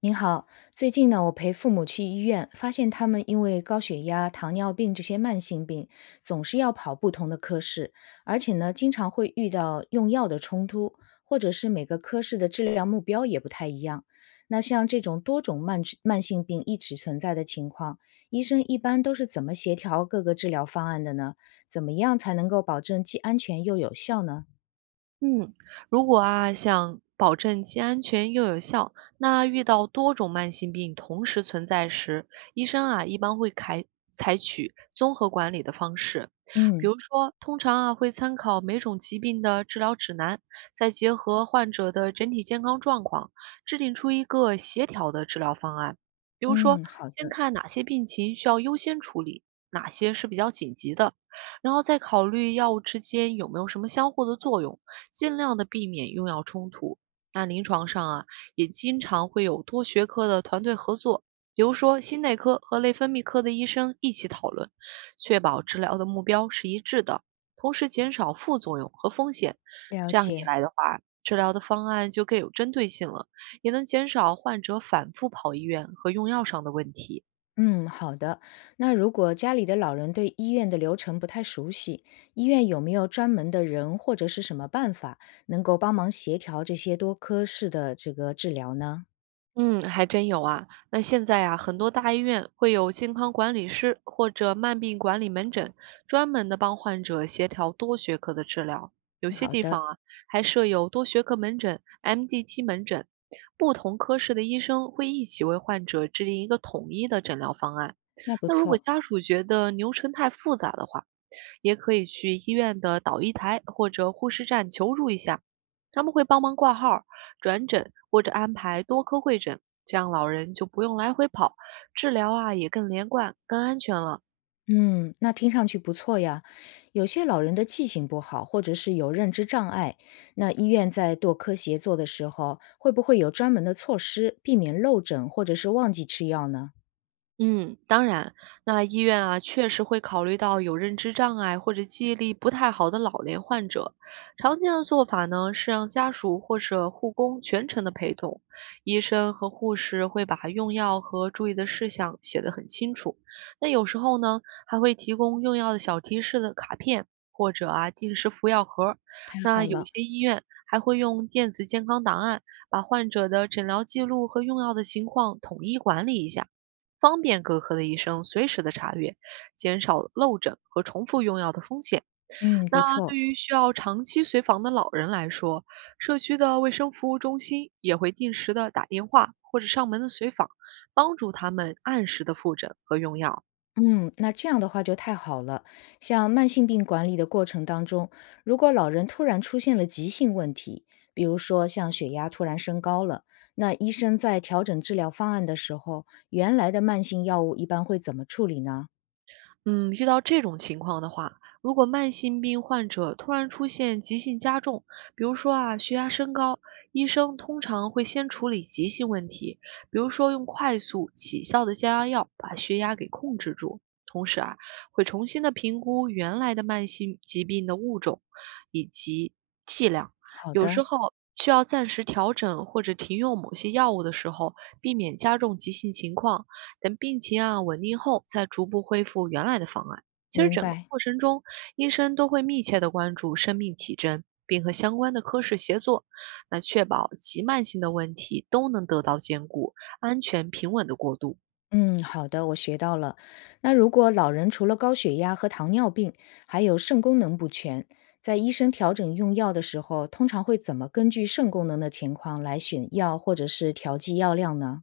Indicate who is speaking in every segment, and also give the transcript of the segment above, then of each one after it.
Speaker 1: 您好，最近呢，我陪父母去医院，发现他们因为高血压、糖尿病这些慢性病，总是要跑不同的科室，而且呢，经常会遇到用药的冲突，或者是每个科室的治疗目标也不太一样。那像这种多种慢性病一起存在的情况，医生一般都是怎么协调各个治疗方案的呢？怎么样才能够保证既安全又有效呢？
Speaker 2: 嗯，如果想保证既安全又有效，那遇到多种慢性病同时存在时，医生一般会采取综合管理的方式。比
Speaker 1: 嗯
Speaker 2: 如说，通常会参考每种疾病的治疗指南，再结合患者的整体健康状况，制定出一个协调的治疗方案。比如说，
Speaker 1: 嗯，好
Speaker 2: 先
Speaker 1: 的，
Speaker 2: 看哪些病情需要优先处理，哪些是比较紧急的，然后再考虑药物之间有没有什么相互的作用。尽量的避免用药冲突。那临床上啊，也经常会有多学科的团队合作，比如说心内科和内分泌科的医生一起讨论，确保治疗的目标是一致的，同时减少副作用和风险。
Speaker 1: 了
Speaker 2: 这样一
Speaker 1: 解。
Speaker 2: 来的话，治疗的方案就更有针对性了，也能减少患者反复跑医院和用药上的问题。
Speaker 1: 嗯，好的。那如果家里的老人对医院的流程不太熟悉，医院有没有专门的人或者是什么办法能够帮忙协调这些多科室的这个治疗呢？
Speaker 2: 嗯，还真有啊。那现在啊，很多大医院会有健康管理师或者慢病管理门诊，专门的帮患者协调多学科的治疗。有些地
Speaker 1: 的，
Speaker 2: 方啊，还设有多学科门诊（ （MDT 门诊），不同科室的医生会一起为患者制定一个统一的诊疗方案。
Speaker 1: 那不
Speaker 2: 那如果
Speaker 1: 错。
Speaker 2: 家属觉得流程太复杂的话，也可以去医院的导医台或者护士站求助一下，他们会帮忙挂号、转诊或者安排多科会诊，这样老人就不用来回跑，治疗啊也更连贯、更安全了。
Speaker 1: 嗯，那听上去不错呀。有些老人的记性不好，或者是有认知障碍，那医院在多科协作的时候，会不会有专门的措施避免漏诊或者是忘记吃药呢？
Speaker 2: 嗯，当然。那医院啊，确实会考虑到有认知障碍或者记忆力不太好的老年患者。常见的做法呢，是让家属或者护工全程的陪同，医生和护士会把用药和注意的事项写得很清楚。那有时候呢，还会提供用药的小提示的卡片，或者啊定时服药盒。
Speaker 1: 太
Speaker 2: 那
Speaker 1: 好
Speaker 2: 有
Speaker 1: 了，
Speaker 2: 些医院还会用电子健康档案，把患者的诊疗记录和用药的情况统一管理一下，方便各科的医生随时的查阅，减少漏诊和重复用药的风险。
Speaker 1: 嗯，不
Speaker 2: 那
Speaker 1: 错。
Speaker 2: 对于需要长期随访的老人来说，社区的卫生服务中心也会定时的打电话或者上门的随访，帮助他们按时的复诊和用药。
Speaker 1: 嗯，那这样的话就太好了。像慢性病管理的过程当中，如果老人突然出现了急性问题，比如说像血压突然升高了，那医生在调整治疗方案的时候，原来的慢性药物一般会怎么处理呢？
Speaker 2: 嗯，遇到这种情况的话，如果慢性病患者突然出现急性加重，比如说啊血压升高，医生通常会先处理急性问题，比如说用快速起效的降压药把血压给控制住，同时啊会重新的评估原来的慢性疾病的物种以及剂量。
Speaker 1: 好
Speaker 2: 有
Speaker 1: 的，
Speaker 2: 时候需要暂时调整或者停用某些药物的时候，避免加重急性情况，等病情啊稳定后，再逐步恢复原来的方案。其实
Speaker 1: 明
Speaker 2: 整个
Speaker 1: 白。
Speaker 2: 过程中，医生都会密切的关注生命体征，并和相关的科室协作，那确保急慢性的问题都能得到兼顾，安全平稳的过渡。
Speaker 1: 嗯，好的，我学到了。那如果老人除了高血压和糖尿病，还有肾功能不全，在医生调整用药的时候，通常会怎么根据肾功能的情况来选药或者是调剂药量呢？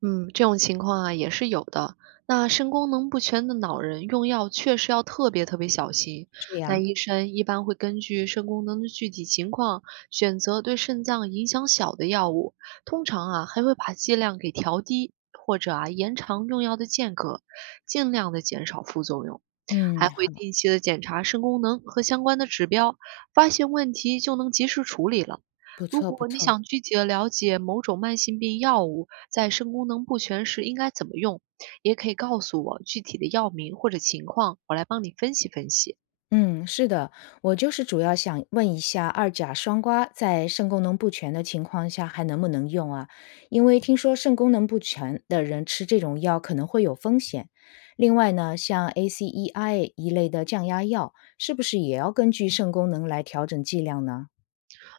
Speaker 2: 嗯，这种情况啊也是有的。那肾功能不全的老人用药确实要特别小心。
Speaker 1: 是
Speaker 2: 那
Speaker 1: 呀，
Speaker 2: 医生一般会根据肾功能的具体情况，选择对肾脏影响小的药物，通常啊还会把剂量给调低，或者啊延长用药的间隔，尽量的减少副作用。
Speaker 1: 嗯，
Speaker 2: 还会
Speaker 1: 好，
Speaker 2: 定期的检查肾功能和相关的指标，发现问题就能及时处理了。
Speaker 1: 不
Speaker 2: 如
Speaker 1: 错不
Speaker 2: 果你
Speaker 1: 错，
Speaker 2: 想具体的了解某种慢性病药物在肾功能不全时应该怎么用，也可以告诉我具体的药名或者情况，我来帮你分析。
Speaker 1: 嗯，是的，我就是主要想问一下，二甲双胍在肾功能不全的情况下还能不能用啊？因为听说肾功能不全的人吃这种药可能会有风险。另外呢，像 ACEI 一类的降压药，是不是也要根据肾功能来调整剂量呢？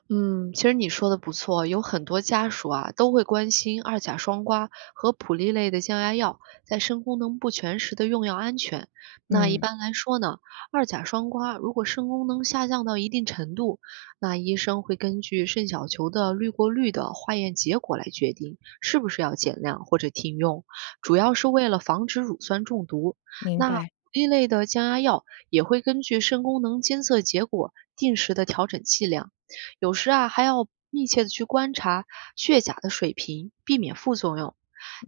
Speaker 2: 嗯，其实你说的不错，有很多家属啊都会关心二甲双胍和普利类的降压药在肾功能不全时的用药安全。那一
Speaker 1: 嗯，
Speaker 2: 般来说呢，二甲双胍如果肾功能下降到一定程度，那医生会根据肾小球的滤过率的化验结果来决定是不是要减量或者停用，主要是为了防止乳酸中毒。
Speaker 1: 明
Speaker 2: 那
Speaker 1: 白，
Speaker 2: 一类的降压药也会根据肾功能监测结果定时的调整剂量。有时啊还要密切的去观察血钾的水平，避免副作用。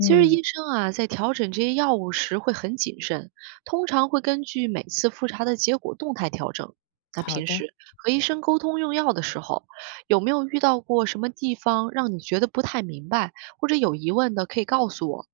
Speaker 2: 其实医生啊在调整这些药物时会很谨慎，通常会根据每次复查的结果动态调整。那
Speaker 1: 好
Speaker 2: 平
Speaker 1: 的。
Speaker 2: 时和医生沟通用药的时候，有没有遇到过什么地方让你觉得不太明白或者有疑问的，可以告诉我。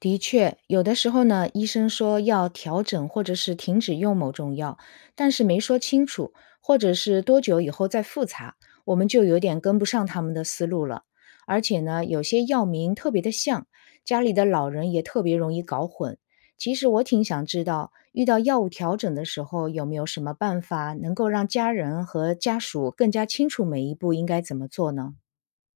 Speaker 1: 的确，有的时候呢，医生说要调整或者是停止用某种药，但是没说清楚，或者是多久以后再复查，我们就有点跟不上他们的思路了。而且呢，有些药名特别的像，家里的老人也特别容易搞混。其实我挺想知道，遇到药物调整的时候，有没有什么办法能够让家人和家属更加清楚每一步应该怎么做呢？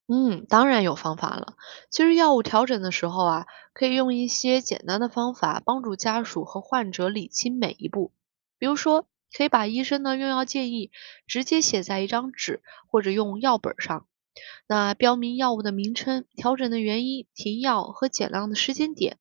Speaker 2: 嗯，当然有方法了。其实药物调整的时候啊，可以用一些简单的方法帮助家属和患者理清每一步。比如说，可以把医生的用药建议直接写在一张纸或者用药本儿上，那标明药物的名称、调整的原因、停药和减量的时间点，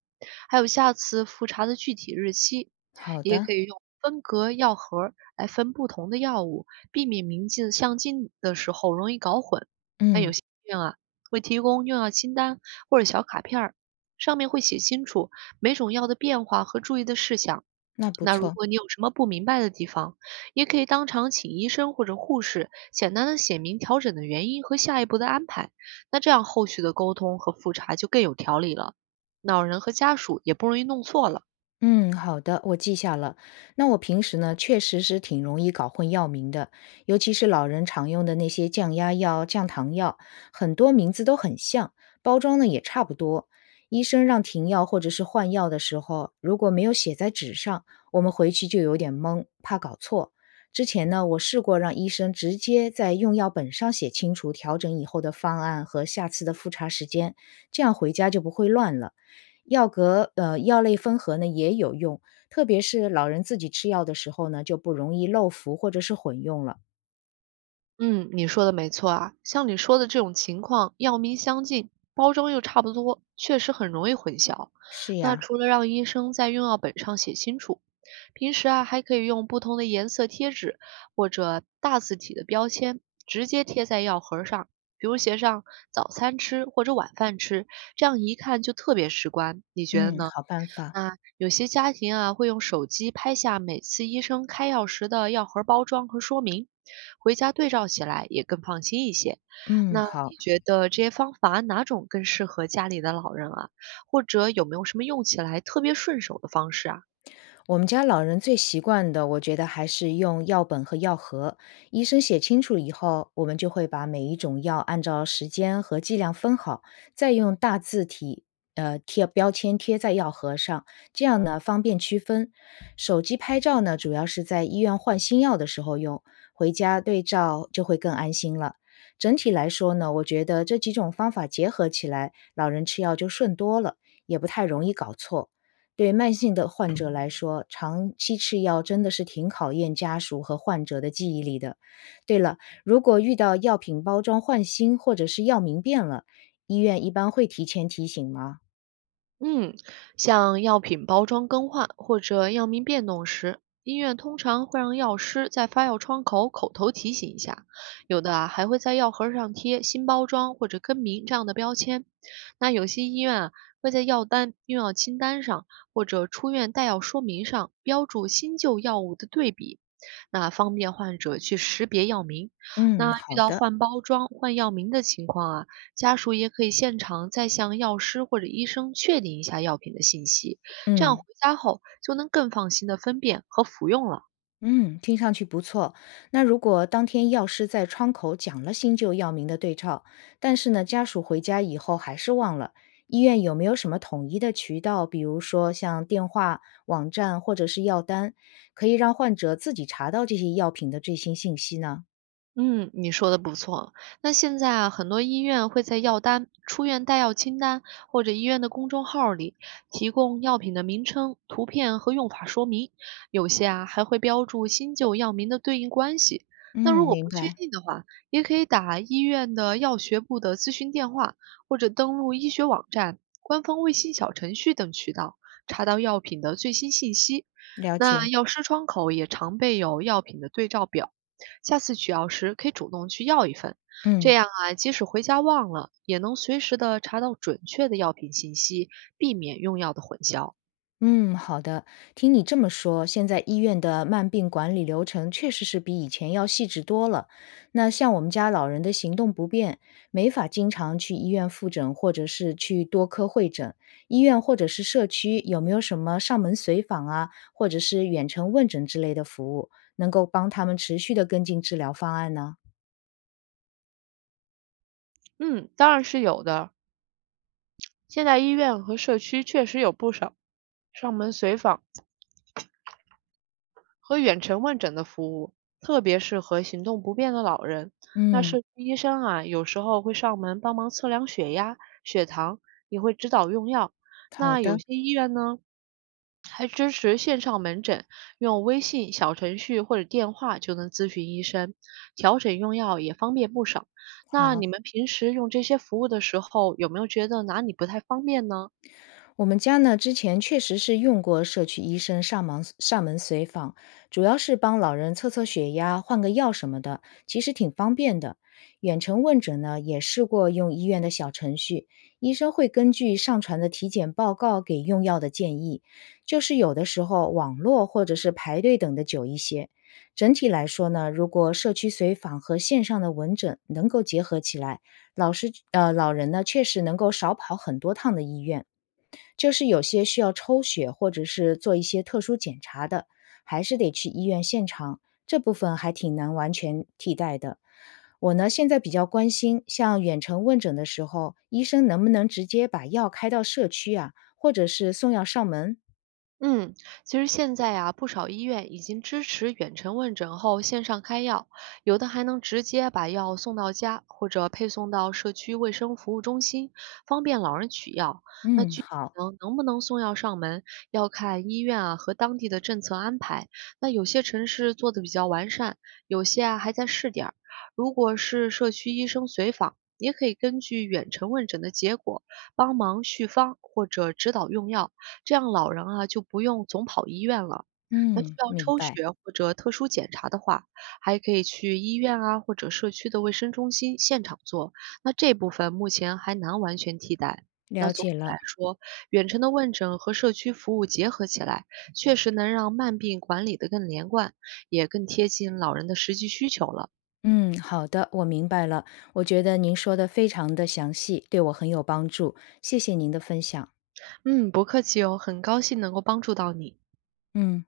Speaker 2: 还有下次复查的具体日期。
Speaker 1: 好
Speaker 2: 也
Speaker 1: 的，
Speaker 2: 可以用分隔药盒儿来分不同的药物，避免名字相近的时候容易搞混。但有
Speaker 1: 嗯，
Speaker 2: 些医院啊，会提供用药清单或者小卡片儿，上面会写清楚每种药的变化和注意的事项。
Speaker 1: 那不
Speaker 2: 那如
Speaker 1: 错。
Speaker 2: 果你有什么不明白的地方，也可以当场请医生或者护士简单的写明调整的原因和下一步的安排。那这样后续的沟通和复查就更有条理了，老人和家属也不容易弄错了。
Speaker 1: 嗯，好的，我记下了。那我平时呢，确实是挺容易搞混药名的，尤其是老人常用的那些降压药、降糖药，很多名字都很像，包装呢也差不多。医生让停药或者是换药的时候，如果没有写在纸上，我们回去就有点懵，怕搞错。之前呢，我试过让医生直接在用药本上写清楚调整以后的方案和下次的复查时间，这样回家就不会乱了。药类分合呢也有用，特别是老人自己吃药的时候呢，就不容易漏服或者是混用了。
Speaker 2: 嗯，你说的没错啊，像你说的这种情况，药名相近，包装又差不多，确实很容易混淆。
Speaker 1: 是
Speaker 2: 那
Speaker 1: 呀，
Speaker 2: 除了让医生在用药本上写清楚，平时啊还可以用不同的颜色贴纸或者大字体的标签直接贴在药盒上，比如写上早餐吃或者晚饭吃，这样一看就特别直观。你觉得
Speaker 1: 嗯，
Speaker 2: 呢？
Speaker 1: 好办法，
Speaker 2: 那有些家庭啊，会用手机拍下每次医生开药时的药盒包装和说明，回家对照起来也更放心一些。
Speaker 1: 嗯，
Speaker 2: 那
Speaker 1: 好。
Speaker 2: 你觉得这些方法哪种更适合家里的老人啊？或者有没有什么用起来特别顺手的方式啊？
Speaker 1: 我们家老人最习惯的，我觉得还是用药本和药盒。医生写清楚以后，我们就会把每一种药按照时间和剂量分好，再用大字体贴标签贴在药盒上，这样呢方便区分。手机拍照呢，主要是在医院换新药的时候用，回家对照就会更安心了。整体来说呢，我觉得这几种方法结合起来，老人吃药就顺多了，也不太容易搞错。对慢性的患者来说，长期吃药真的是挺考验家属和患者的记忆力的。对了，如果遇到药品包装换新或者是药名变了，医院一般会提前提醒吗？
Speaker 2: 嗯，像药品包装更换或者药名变动时，医院通常会让药师在发药窗口口头提醒一下，有的啊还会在药盒上贴“新包装”或者“更名”这样的标签。那有些医院啊会在药单、用药清单上或者出院带药说明上标注新旧药物的对比，那方便患者去识别药名。
Speaker 1: 嗯，
Speaker 2: 那遇
Speaker 1: 好
Speaker 2: 到
Speaker 1: 的，
Speaker 2: 换包装、换药名的情况啊，家属也可以现场再向药师或者医生确定一下药品的信息，这样回
Speaker 1: 嗯。
Speaker 2: 家后就能更放心的分辨和服用了。
Speaker 1: 嗯，听上去不错。那如果当天药师在窗口讲了新旧药名的对照，但是呢，家属回家以后还是忘了，医院有没有什么统一的渠道，比如说像电话、网站或者是药单，可以让患者自己查到这些药品的最新信息呢？
Speaker 2: 嗯，你说的不错。那现在啊，很多医院会在药单、出院带药清单或者医院的公众号里提供药品的名称、图片和用法说明，有些啊还会标注新旧药名的对应关系。那
Speaker 1: 嗯，
Speaker 2: 如果
Speaker 1: 明
Speaker 2: 不确
Speaker 1: 白，
Speaker 2: 定的话，也可以打医院的药学部的咨询电话，或者登录医学网站、官方微信小程序等渠道，查到药品的最新信息。
Speaker 1: 了
Speaker 2: 那
Speaker 1: 解。
Speaker 2: 药师窗口也常备有药品的对照表，下次取药时可以主动去要一份，这
Speaker 1: 嗯。
Speaker 2: 样啊，即使回家忘了，也能随时的查到准确的药品信息，避免用药的混淆。
Speaker 1: 嗯，好的。听你这么说，现在医院的慢病管理流程确实是比以前要细致多了。那像我们家老人的行动不便，没法经常去医院复诊，或者是去多科会诊。医院或者是社区有没有什么上门随访啊，或者是远程问诊之类的服务，能够帮他们持续的跟进治疗方案呢？
Speaker 2: 嗯，当然是有的。现在医院和社区确实有不少上门随访和远程问诊的服务，特别适合行动不便的老人。那
Speaker 1: 嗯，
Speaker 2: 社区医生啊，有时候会上门帮忙测量血压、血糖，也会指导用药。
Speaker 1: 好
Speaker 2: 那有
Speaker 1: 的，
Speaker 2: 些医院呢，还支持线上门诊，用微信小程序或者电话就能咨询医生，调整用药也方便不少。那
Speaker 1: 好。
Speaker 2: 你们平时用这些服务的时候，有没有觉得哪里不太方便呢？
Speaker 1: 我们家呢，之前确实是用过社区医生上门随访，主要是帮老人测测血压、换个药什么的，其实挺方便的。远程问诊呢，也试过用医院的小程序，医生会根据上传的体检报告给用药的建议，就是有的时候网络或者是排队等的久一些。整体来说呢，如果社区随访和线上的问诊能够结合起来，老人呢确实能够少跑很多趟的医院。就是有些需要抽血或者是做一些特殊检查的，还是得去医院现场，这部分还挺难完全替代的。我呢，现在比较关心，像远程问诊的时候，医生能不能直接把药开到社区啊，或者是送药上门？
Speaker 2: 嗯，其实现在啊，不少医院已经支持远程问诊后线上开药，有的还能直接把药送到家，或者配送到社区卫生服务中心，方便老人取药。
Speaker 1: 嗯，好，
Speaker 2: 能不能送药上门，要看医院啊和当地的政策安排。那有些城市做的比较完善，有些啊还在试点儿。如果是社区医生随访，也可以根据远程问诊的结果帮忙续方或者指导用药，这样老人啊就不用总跑医院了。那需
Speaker 1: 嗯，
Speaker 2: 要
Speaker 1: 明
Speaker 2: 抽
Speaker 1: 白，
Speaker 2: 血或者特殊检查的话，还可以去医院啊或者社区的卫生中心现场做。那这部分目前还难完全替代。
Speaker 1: 了
Speaker 2: 那总
Speaker 1: 解
Speaker 2: 体
Speaker 1: 了。
Speaker 2: 来说，远程的问诊和社区服务结合起来，确实能让慢病管理得更连贯，也更贴近老人的实际需求了。
Speaker 1: 嗯，好的，我明白了。我觉得您说的非常的详细，对我很有帮助，谢谢您的分享。
Speaker 2: 嗯，不客气哦，很高兴能够帮助到你。
Speaker 1: 嗯。